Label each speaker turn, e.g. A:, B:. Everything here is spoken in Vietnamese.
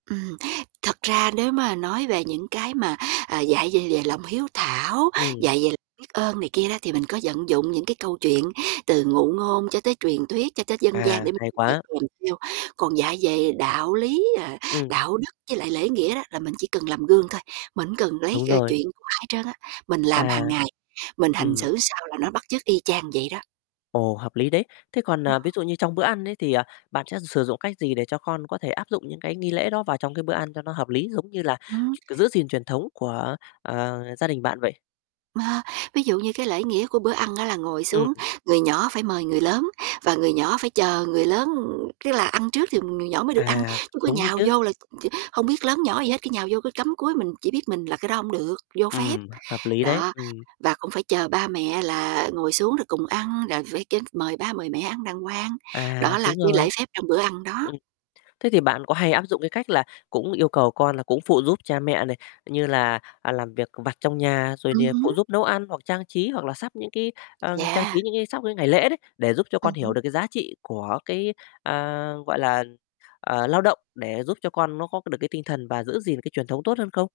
A: Ừm, thật ra nếu mà nói về những cái mà, ờ, dạy về lề lòng hiếu thảo,
B: Ừm.
A: dạy về ơn này kia đó, thì mình có vận dụng những cái câu chuyện từ ngụ ngôn cho tới truyền thuyết cho tới dân gian
B: À,
A: để mình
B: hay
A: dạy
B: quá.
A: kèm theo. Còn dạy về đạo lý, ờ,
B: Ừm.
A: đạo đức với lại lễ nghĩa đó, là mình chỉ cần làm gương thôi, mình hông cần lấy,
B: Đúng
A: ơ,
B: rồi.
A: chuyện của ai hết trơn á. Mình làm
B: À.
A: hàng ngày, mình hành
B: Ừm.
A: xử sao là nó bắt chước y chang vậy đó.
B: Ồ, hợp lý đấy. Thế còn,
A: Ừm
B: à, ví
A: hưm.
B: dụ như trong bữa ăn ấy thì, ờ, bạn sẽ sử dụng cách gì để cho con có thể áp dụng những cái nghi lễ đó vào trong cái bữa ăn cho nó hợp lý, giống như là
A: Ừm.
B: ch giữ gìn truyền thống của, ờ, gia đình bạn vậy?
A: Mà ví dụ như cái lễ nghĩa của bữa ăn á là ngồi
B: Ừm.
A: xuống, người nhỏ phải mời người lớn, và người nhỏ phải chờ người lớn, ừm, tức là ăn trước thì người nhỏ mới được ăn,
B: À,
A: chứ cứ
B: đúng đấy
A: nhào
B: chứ.
A: vô là t hông biết lớn nhỏ gì hết, cứ nhào vô cứ cắm cúi mình chỉ biết mình là cái đó hổng được, vô phép,
B: Ừm, hợp lý đấy,
A: đó.
B: ừm.
A: Và cũng phải chờ ba mẹ là ngồi xuống rồi cùng ăn, rồi phải kê mời ba mời mẹ ăn đàng hoàng,
B: À,
A: đó là
B: súng
A: cái lễ
B: rồi.
A: phép trong bữa ăn đó.
B: Ừm. Thế thì bạn có hay áp dụng cái cách là cũng yêu cầu con là cũng phụ giúp cha mẹ này, như là, à, làm việc vặt trong nhà, rồi
A: Ừm
B: nìa phụ
A: hứm.
B: giúp nấu ăn hoặc trang trí hoặc là sắp những, cái, ờ, trang
A: Yeah.
B: trí những cái sắp cái ngày lễ đấy, để giúp cho
A: Ừm
B: con hiểu
A: hứm.
B: được cái giá trị của cái, à, gọi là, ờ, lao động, để giúp cho con nó có được cái tinh thần và giữ gìn cái truyền thống tốt hơn không?